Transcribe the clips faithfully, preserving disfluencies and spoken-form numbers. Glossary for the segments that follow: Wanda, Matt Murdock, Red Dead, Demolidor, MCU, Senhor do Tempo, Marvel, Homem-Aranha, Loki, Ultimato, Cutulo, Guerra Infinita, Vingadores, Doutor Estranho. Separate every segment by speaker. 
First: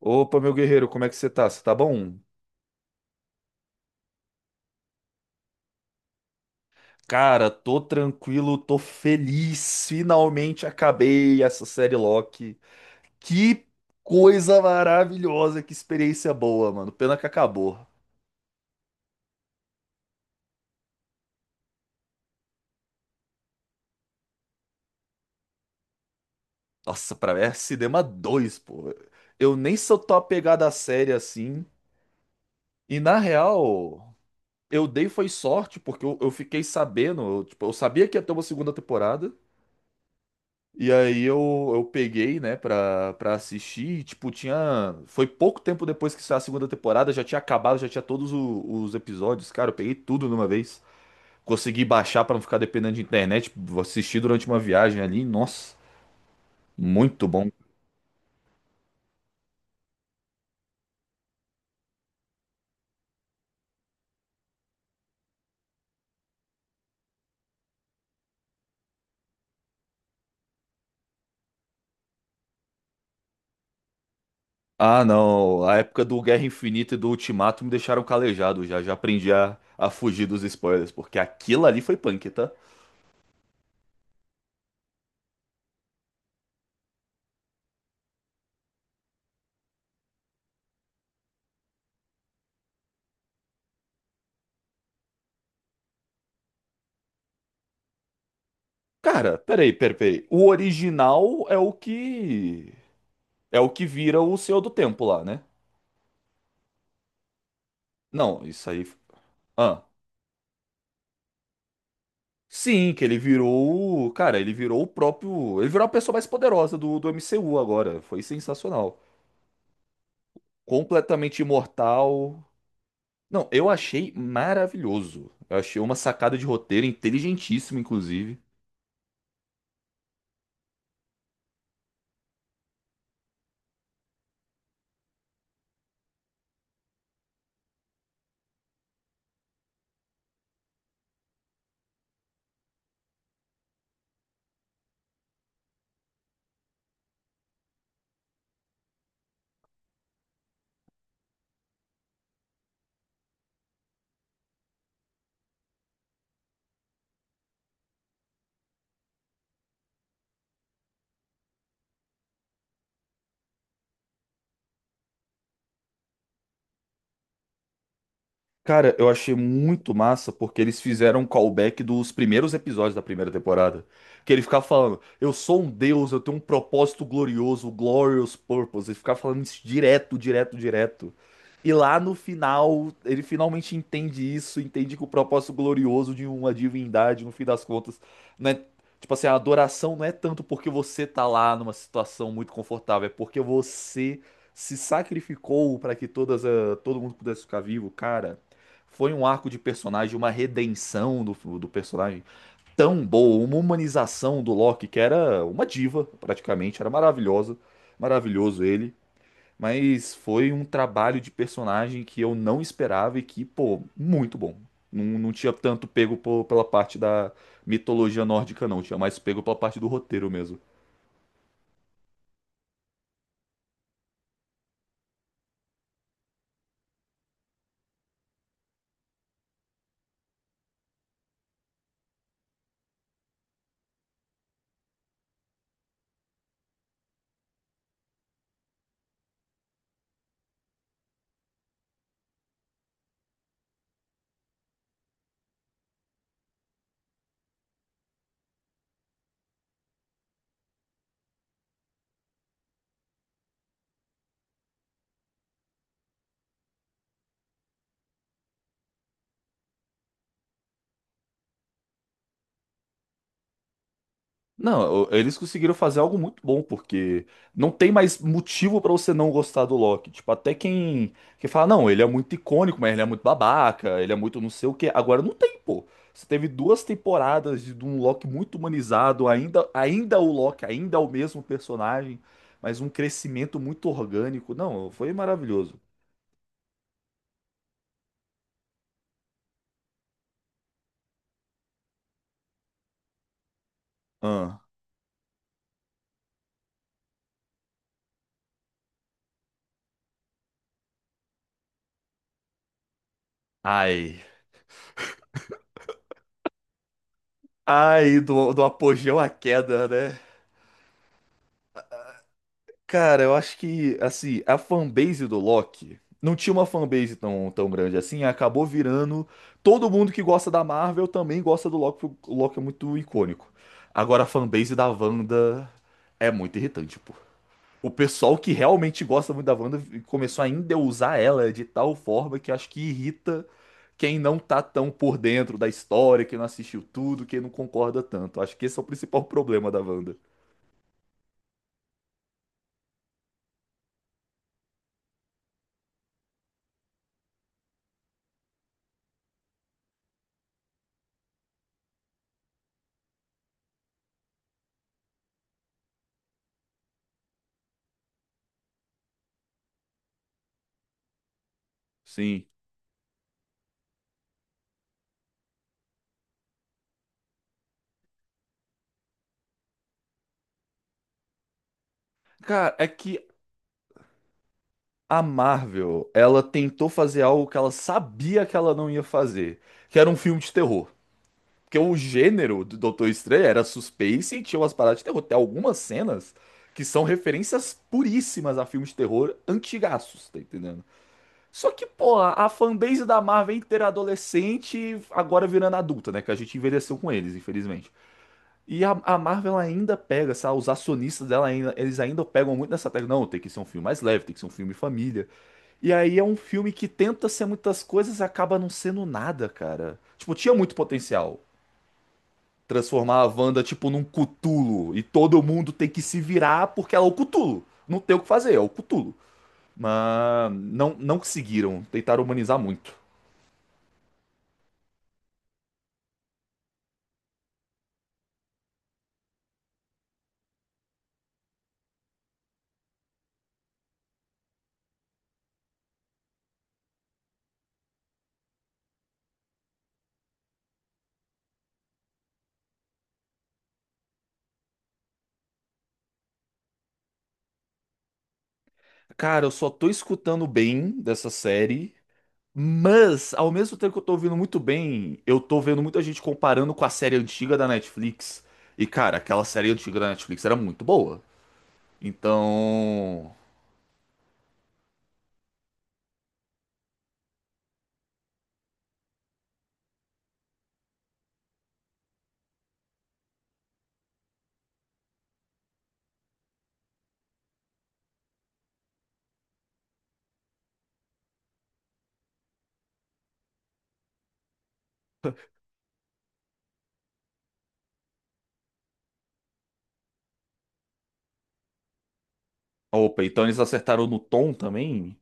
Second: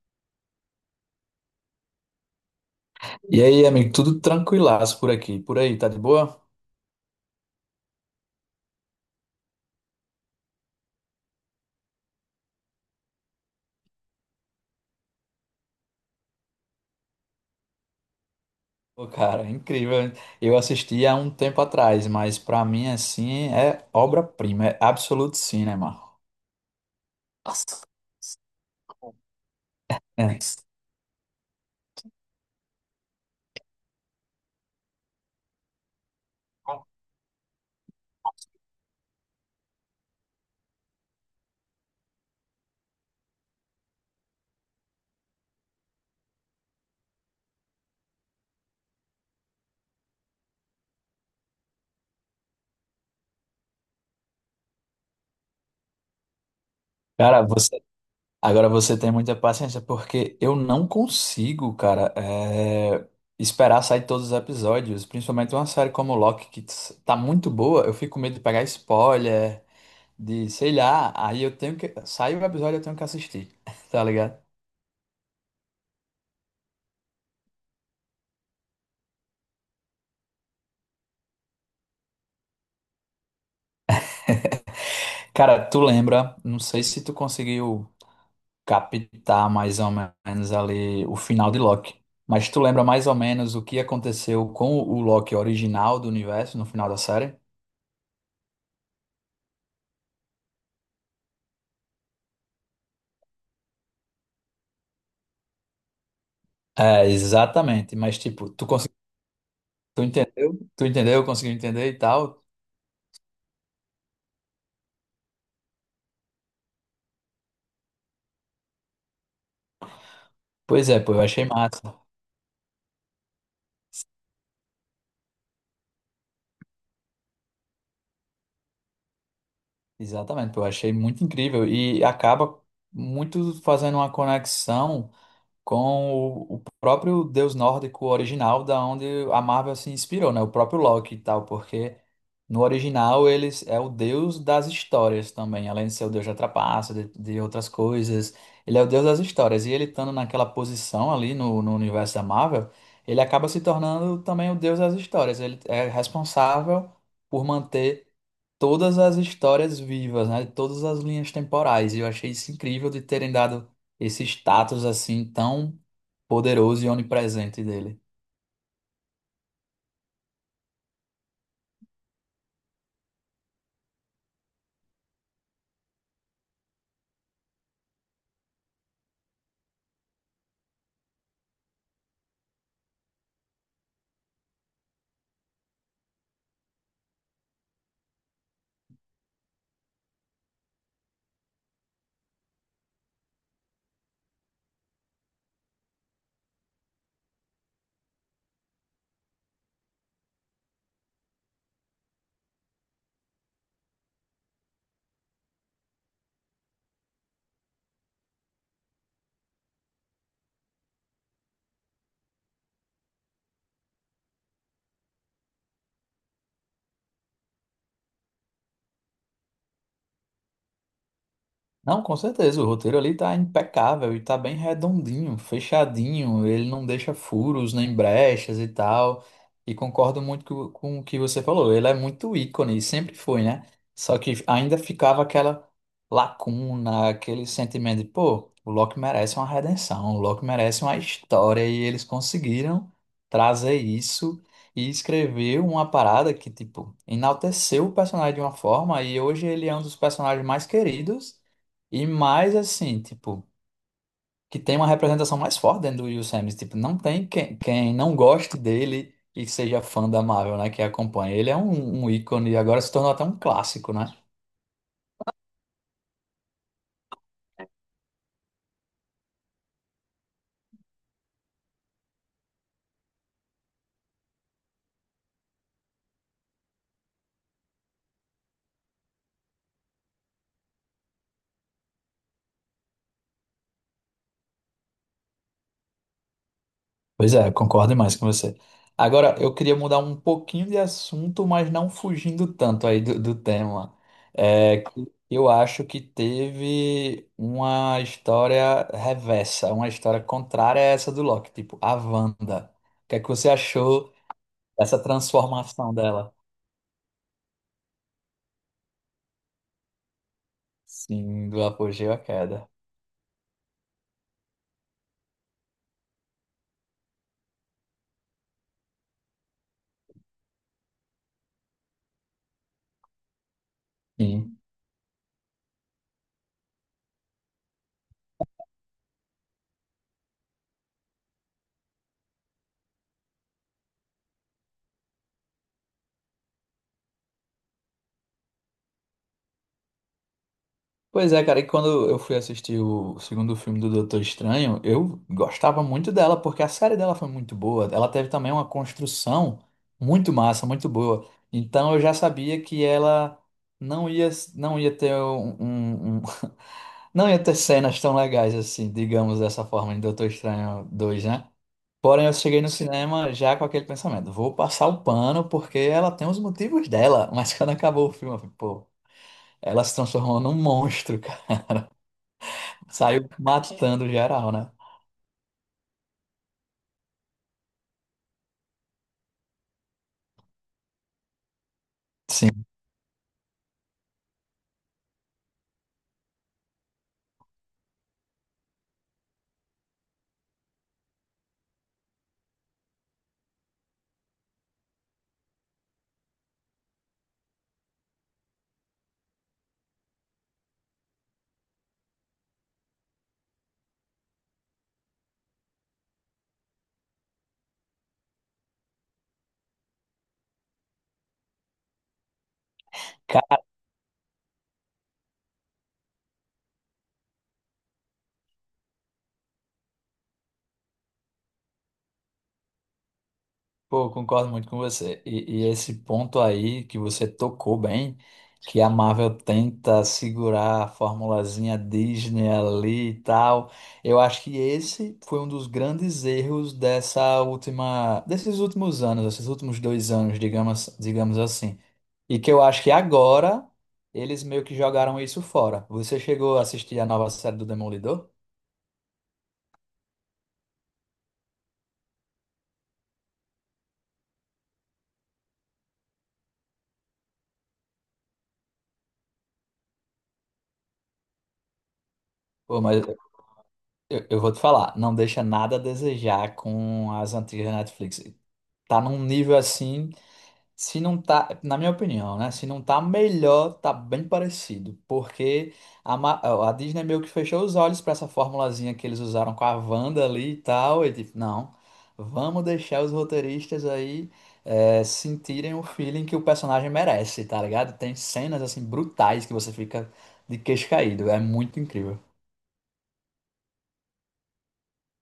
Speaker 1: Opa, meu guerreiro, como é que você tá? Você tá bom?
Speaker 2: E aí, amigo, tudo tranquilaço por aqui. Por aí, tá de boa?
Speaker 1: Cara, tô tranquilo, tô feliz. Finalmente acabei essa série Loki. Que coisa maravilhosa, que experiência boa, mano. Pena que acabou.
Speaker 2: Pô, cara, é incrível. Eu assisti há um tempo atrás, mas pra mim, assim, é obra-prima, é absoluto cinema.
Speaker 1: Nossa, pra mim é
Speaker 2: Nossa.
Speaker 1: Cinema dois, pô. Eu nem sou tão
Speaker 2: É.
Speaker 1: apegado à série assim. E na real, eu dei foi sorte, porque eu, eu fiquei sabendo, eu, tipo, eu sabia que ia ter uma segunda temporada. E aí eu, eu peguei, né, pra, pra assistir, e, tipo, tinha... Foi pouco tempo depois que saiu a segunda temporada, já tinha acabado, já tinha todos o- os episódios, cara, eu peguei tudo numa vez. Consegui baixar pra não ficar dependendo de internet, assistir durante uma viagem ali, nossa, muito
Speaker 2: Cara,
Speaker 1: bom.
Speaker 2: você, agora você tem muita paciência, porque eu não consigo, cara, é, esperar sair todos os episódios, principalmente uma série como Loki, que s- tá muito boa, eu fico com medo de pegar spoiler, de, sei lá, aí eu tenho que, sai o episódio, eu tenho que assistir, tá ligado?
Speaker 1: Ah, não, a época do Guerra Infinita e do Ultimato me deixaram calejado já, já aprendi a, a fugir dos spoilers, porque aquilo ali foi punk, tá?
Speaker 2: Cara, tu lembra? Não sei se tu conseguiu captar mais ou menos ali o final de Loki, mas tu lembra mais ou menos o que aconteceu com o Loki original do universo no final da série?
Speaker 1: Cara, peraí, peraí, peraí. O original é o que... É o que vira o Senhor do Tempo lá, né?
Speaker 2: É, exatamente, mas
Speaker 1: Não,
Speaker 2: tipo, tu
Speaker 1: isso aí.
Speaker 2: conseguiu,
Speaker 1: Ah.
Speaker 2: tu entendeu? Tu entendeu? Conseguiu entender e tal?
Speaker 1: Sim, que ele virou. o- Cara, ele virou o próprio. Ele virou a pessoa mais poderosa do, do M C U agora. Foi sensacional.
Speaker 2: Pois é, pô, eu
Speaker 1: Completamente
Speaker 2: achei massa.
Speaker 1: imortal. Não, eu achei maravilhoso. Eu achei uma sacada de roteiro inteligentíssima, inclusive.
Speaker 2: Exatamente, pô, eu achei muito incrível e acaba muito fazendo uma conexão com o, o próprio deus nórdico original, da onde a Marvel se inspirou, né? O próprio Loki e tal, porque no original eles é o deus das histórias também, além de ser o deus da trapaça, de, de, outras coisas, ele é o deus das histórias. E ele estando naquela posição ali no, no universo da Marvel, ele acaba se tornando também o deus das histórias. Ele é responsável por manter todas as histórias vivas, né? Todas as linhas temporais. E eu achei isso incrível de terem dado esse status assim tão poderoso e onipresente dele.
Speaker 1: Cara, eu achei muito massa porque eles fizeram um callback dos primeiros episódios da primeira temporada. Que ele ficava falando, eu sou um deus, eu tenho um propósito glorioso, o glorious purpose. Ele ficava falando isso direto, direto, direto. E lá no final, ele finalmente entende isso, entende que o propósito glorioso de uma divindade, no fim das contas, não é, tipo assim, a adoração não é tanto porque você tá lá numa situação muito confortável, é porque você se sacrificou para que todas, a- todo mundo pudesse ficar vivo, cara, foi um arco de personagem, uma redenção do, do personagem tão boa, uma humanização do Loki, que era uma diva, praticamente, era maravilhosa, maravilhoso ele. Mas foi um trabalho de personagem que eu não esperava e que, pô, muito bom. Não, não tinha tanto pego pô- pela parte da mitologia nórdica, não. Tinha mais pego pela parte do roteiro mesmo.
Speaker 2: Não, com certeza, o roteiro ali tá impecável e tá bem redondinho, fechadinho, ele não deixa furos nem brechas e tal. E concordo muito co- com o que você falou, ele é muito ícone, e sempre foi, né? Só que ainda ficava aquela lacuna, aquele sentimento de, pô, o Loki merece uma redenção, o Loki merece uma história e eles conseguiram trazer isso e escrever uma parada que, tipo, enalteceu o personagem de uma forma e hoje ele é um dos personagens mais queridos e mais assim, tipo, que tem uma representação mais forte dentro do Will Smith. Tipo, não tem quem, quem não goste dele e seja fã da Marvel, né? Que acompanha. Ele é um, um ícone e agora se tornou até um clássico, né?
Speaker 1: Não, o- eles conseguiram fazer algo muito bom, porque não tem mais motivo pra você não gostar do Loki. Tipo, até quem, quem fala, não, ele é muito icônico, mas ele é muito babaca, ele é muito não sei o quê. Agora não tem, pô. Você teve duas temporadas de, de um Loki muito humanizado, ainda, ainda o Loki, ainda é o mesmo personagem, mas um crescimento muito orgânico. Não, foi maravilhoso.
Speaker 2: Pois é, concordo mais com você. Agora, eu queria mudar um pouquinho de assunto, mas não fugindo tanto aí do, do tema.
Speaker 1: Ah,
Speaker 2: É, que eu acho que teve uma história reversa, uma história contrária a essa do Loki, tipo, a Wanda. O que é que você achou?
Speaker 1: ai.
Speaker 2: Essa transformação dela.
Speaker 1: Ai, do, do apogeu à queda, né?
Speaker 2: Sim, do apogeu à queda.
Speaker 1: Cara, eu acho que, assim, a fanbase do Loki não tinha uma fanbase tão, tão grande assim, acabou virando. Todo mundo que gosta da Marvel também gosta do Loki, porque o Loki é muito icônico. Agora, a
Speaker 2: Sim.
Speaker 1: fanbase da Wanda é muito irritante, pô. O pessoal que realmente gosta muito da Wanda começou a endeusar ela de tal forma que acho que irrita quem não tá tão por dentro da história, quem não assistiu tudo, quem não concorda tanto. Acho que esse é o principal problema da Wanda.
Speaker 2: Pois é, cara, e quando eu fui assistir o segundo filme do Doutor Estranho, eu gostava muito dela, porque a série dela foi muito boa. Ela teve também uma construção muito massa, muito boa. Então eu já sabia que ela não ia, não ia ter um, um- um- não ia ter cenas tão legais assim, digamos dessa forma, em Doutor Estranho dois, né? Porém, eu
Speaker 1: Sim.
Speaker 2: cheguei no cinema já com aquele pensamento, vou passar o pano porque ela tem os motivos dela, mas quando acabou o filme, eu falei, pô, ela se transformou num monstro, cara.
Speaker 1: Cara, é que
Speaker 2: Saiu matando geral, né?
Speaker 1: a Marvel, ela tentou fazer algo que ela sabia que ela não ia fazer, que era um filme de terror. Porque o gênero
Speaker 2: Sim.
Speaker 1: do Doutor Estranho era suspense e tinha umas paradas de terror. Tem algumas cenas que são referências puríssimas a filmes de terror antigaços, tá entendendo? Só que, pô, a fanbase da Marvel é inteira adolescente, agora virando adulta, né? Que a gente envelheceu com eles, infelizmente. E a, a Marvel ainda pega, sabe? Os acionistas dela ainda, eles ainda pegam muito nessa tecla. Não, tem que ser um filme mais leve, tem que ser um filme família. E aí é um filme que tenta ser muitas coisas e acaba não sendo nada, cara. Tipo, tinha muito potencial. Transformar a Wanda, tipo, num Cutulo. E todo mundo tem que se virar porque ela é o Cutulo. Não tem o que fazer, é o Cutulo. Mas não, não conseguiram. Tentaram humanizar muito.
Speaker 2: Pô, concordo muito com você. E, e esse ponto aí que você tocou bem, que a Marvel tenta segurar a formulazinha Disney ali e tal, eu acho que esse foi um dos grandes erros dessa última, desses últimos anos, esses últimos dois anos, digamos, digamos assim. E que eu acho que agora eles meio que jogaram isso fora. Você chegou a assistir a nova série do Demolidor?
Speaker 1: Cara, eu só tô escutando bem dessa série. Mas, ao mesmo tempo que eu tô ouvindo muito bem, eu tô vendo muita gente comparando com a série antiga da Netflix. E, cara, aquela série antiga da Netflix era muito boa.
Speaker 2: Pô, mas
Speaker 1: Então.
Speaker 2: eu, eu vou te falar, não deixa nada a desejar com as antigas Netflix. Tá num nível assim, se não tá, na minha opinião, né? Se não tá melhor, tá bem parecido, porque a, Ma- a Disney meio que fechou os olhos pra essa formulazinha que eles usaram com a Wanda ali e tal, e tipo, não, vamos deixar os roteiristas aí é, sentirem o feeling que o personagem merece, tá ligado? Tem cenas assim brutais que você fica de queixo caído, é muito incrível.
Speaker 1: Opa, então eles acertaram no tom também?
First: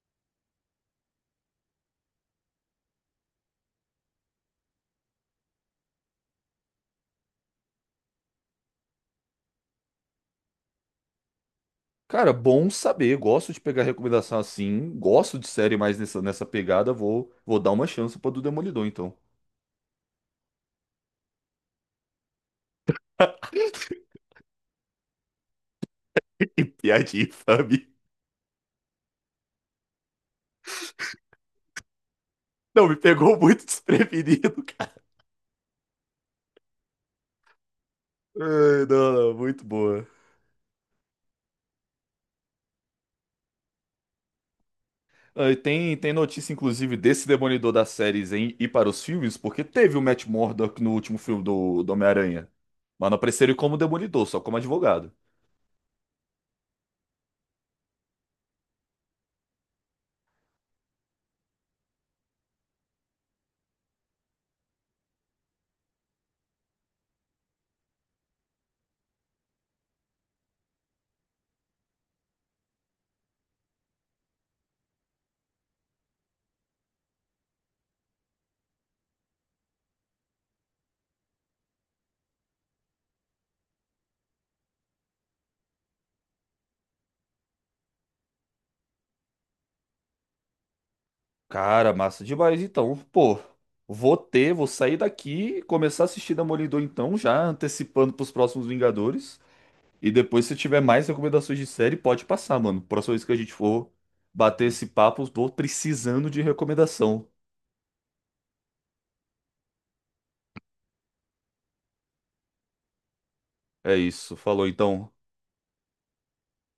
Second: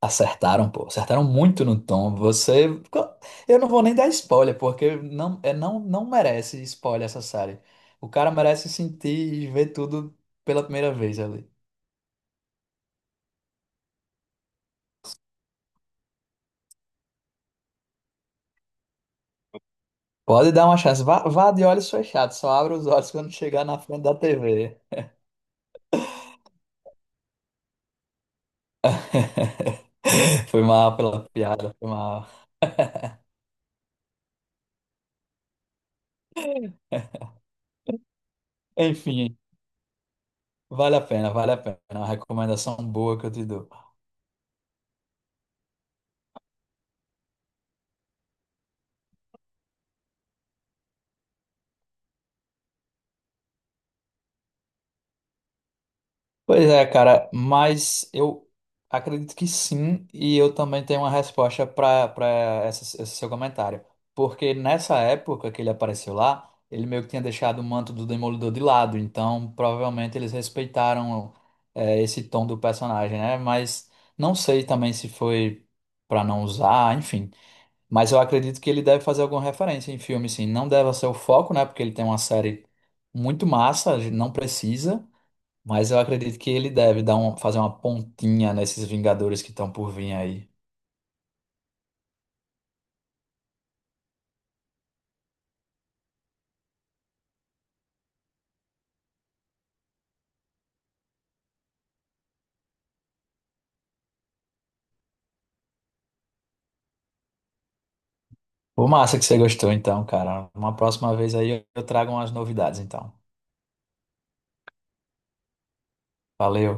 Speaker 2: Acertaram, pô. Acertaram muito no tom. Você. Eu não vou nem dar spoiler, porque não, é, não, não merece spoiler essa série. O cara merece sentir e ver tudo pela primeira vez ali.
Speaker 1: Cara, bom saber. Gosto de pegar recomendação assim. Gosto de série mais nessa, nessa pegada. Vou, vou dar uma chance pra do Demolidor, então.
Speaker 2: Pode dar uma chance. Vá, vá de olhos fechados, só abra os olhos quando chegar na frente da T V.
Speaker 1: Que piadinha infame.
Speaker 2: Foi mal pela piada, foi mal.
Speaker 1: Não, me pegou muito desprevenido, cara. Ai, não, não,
Speaker 2: Enfim,
Speaker 1: muito boa.
Speaker 2: vale a pena, vale a pena. É uma recomendação boa que eu te dou.
Speaker 1: Ah, e tem, tem notícia, inclusive, desse Demolidor das séries em ir para os filmes, porque teve o Matt Murdock no último filme do, do Homem-Aranha. Mas não apareceu ele como Demolidor, só como advogado.
Speaker 2: Pois é, cara, mas eu acredito que sim, e eu também tenho uma resposta para para esse, esse seu comentário. Porque nessa época que ele apareceu lá, ele meio que tinha deixado o manto do Demolidor de lado, então provavelmente eles respeitaram é, esse tom do personagem, né? Mas não sei também se foi para não usar, enfim. Mas eu acredito que ele deve fazer alguma referência em filme, sim. Não deve ser o foco, né? Porque ele tem uma série muito massa, a gente não precisa. Mas eu acredito que ele deve dar um, fazer uma pontinha nesses Vingadores que estão por vir aí.
Speaker 1: Cara, massa demais. Então, pô, vou ter, vou sair daqui e começar a assistir Demolidor então, já antecipando pros próximos Vingadores. E depois, se tiver mais recomendações de série, pode passar, mano. Próxima vez que a gente for bater esse papo, tô precisando de recomendação.
Speaker 2: Pô, massa que você gostou, então, cara. Uma próxima vez aí eu eu trago umas novidades, então.
Speaker 1: É isso, falou então.
Speaker 2: Valeu.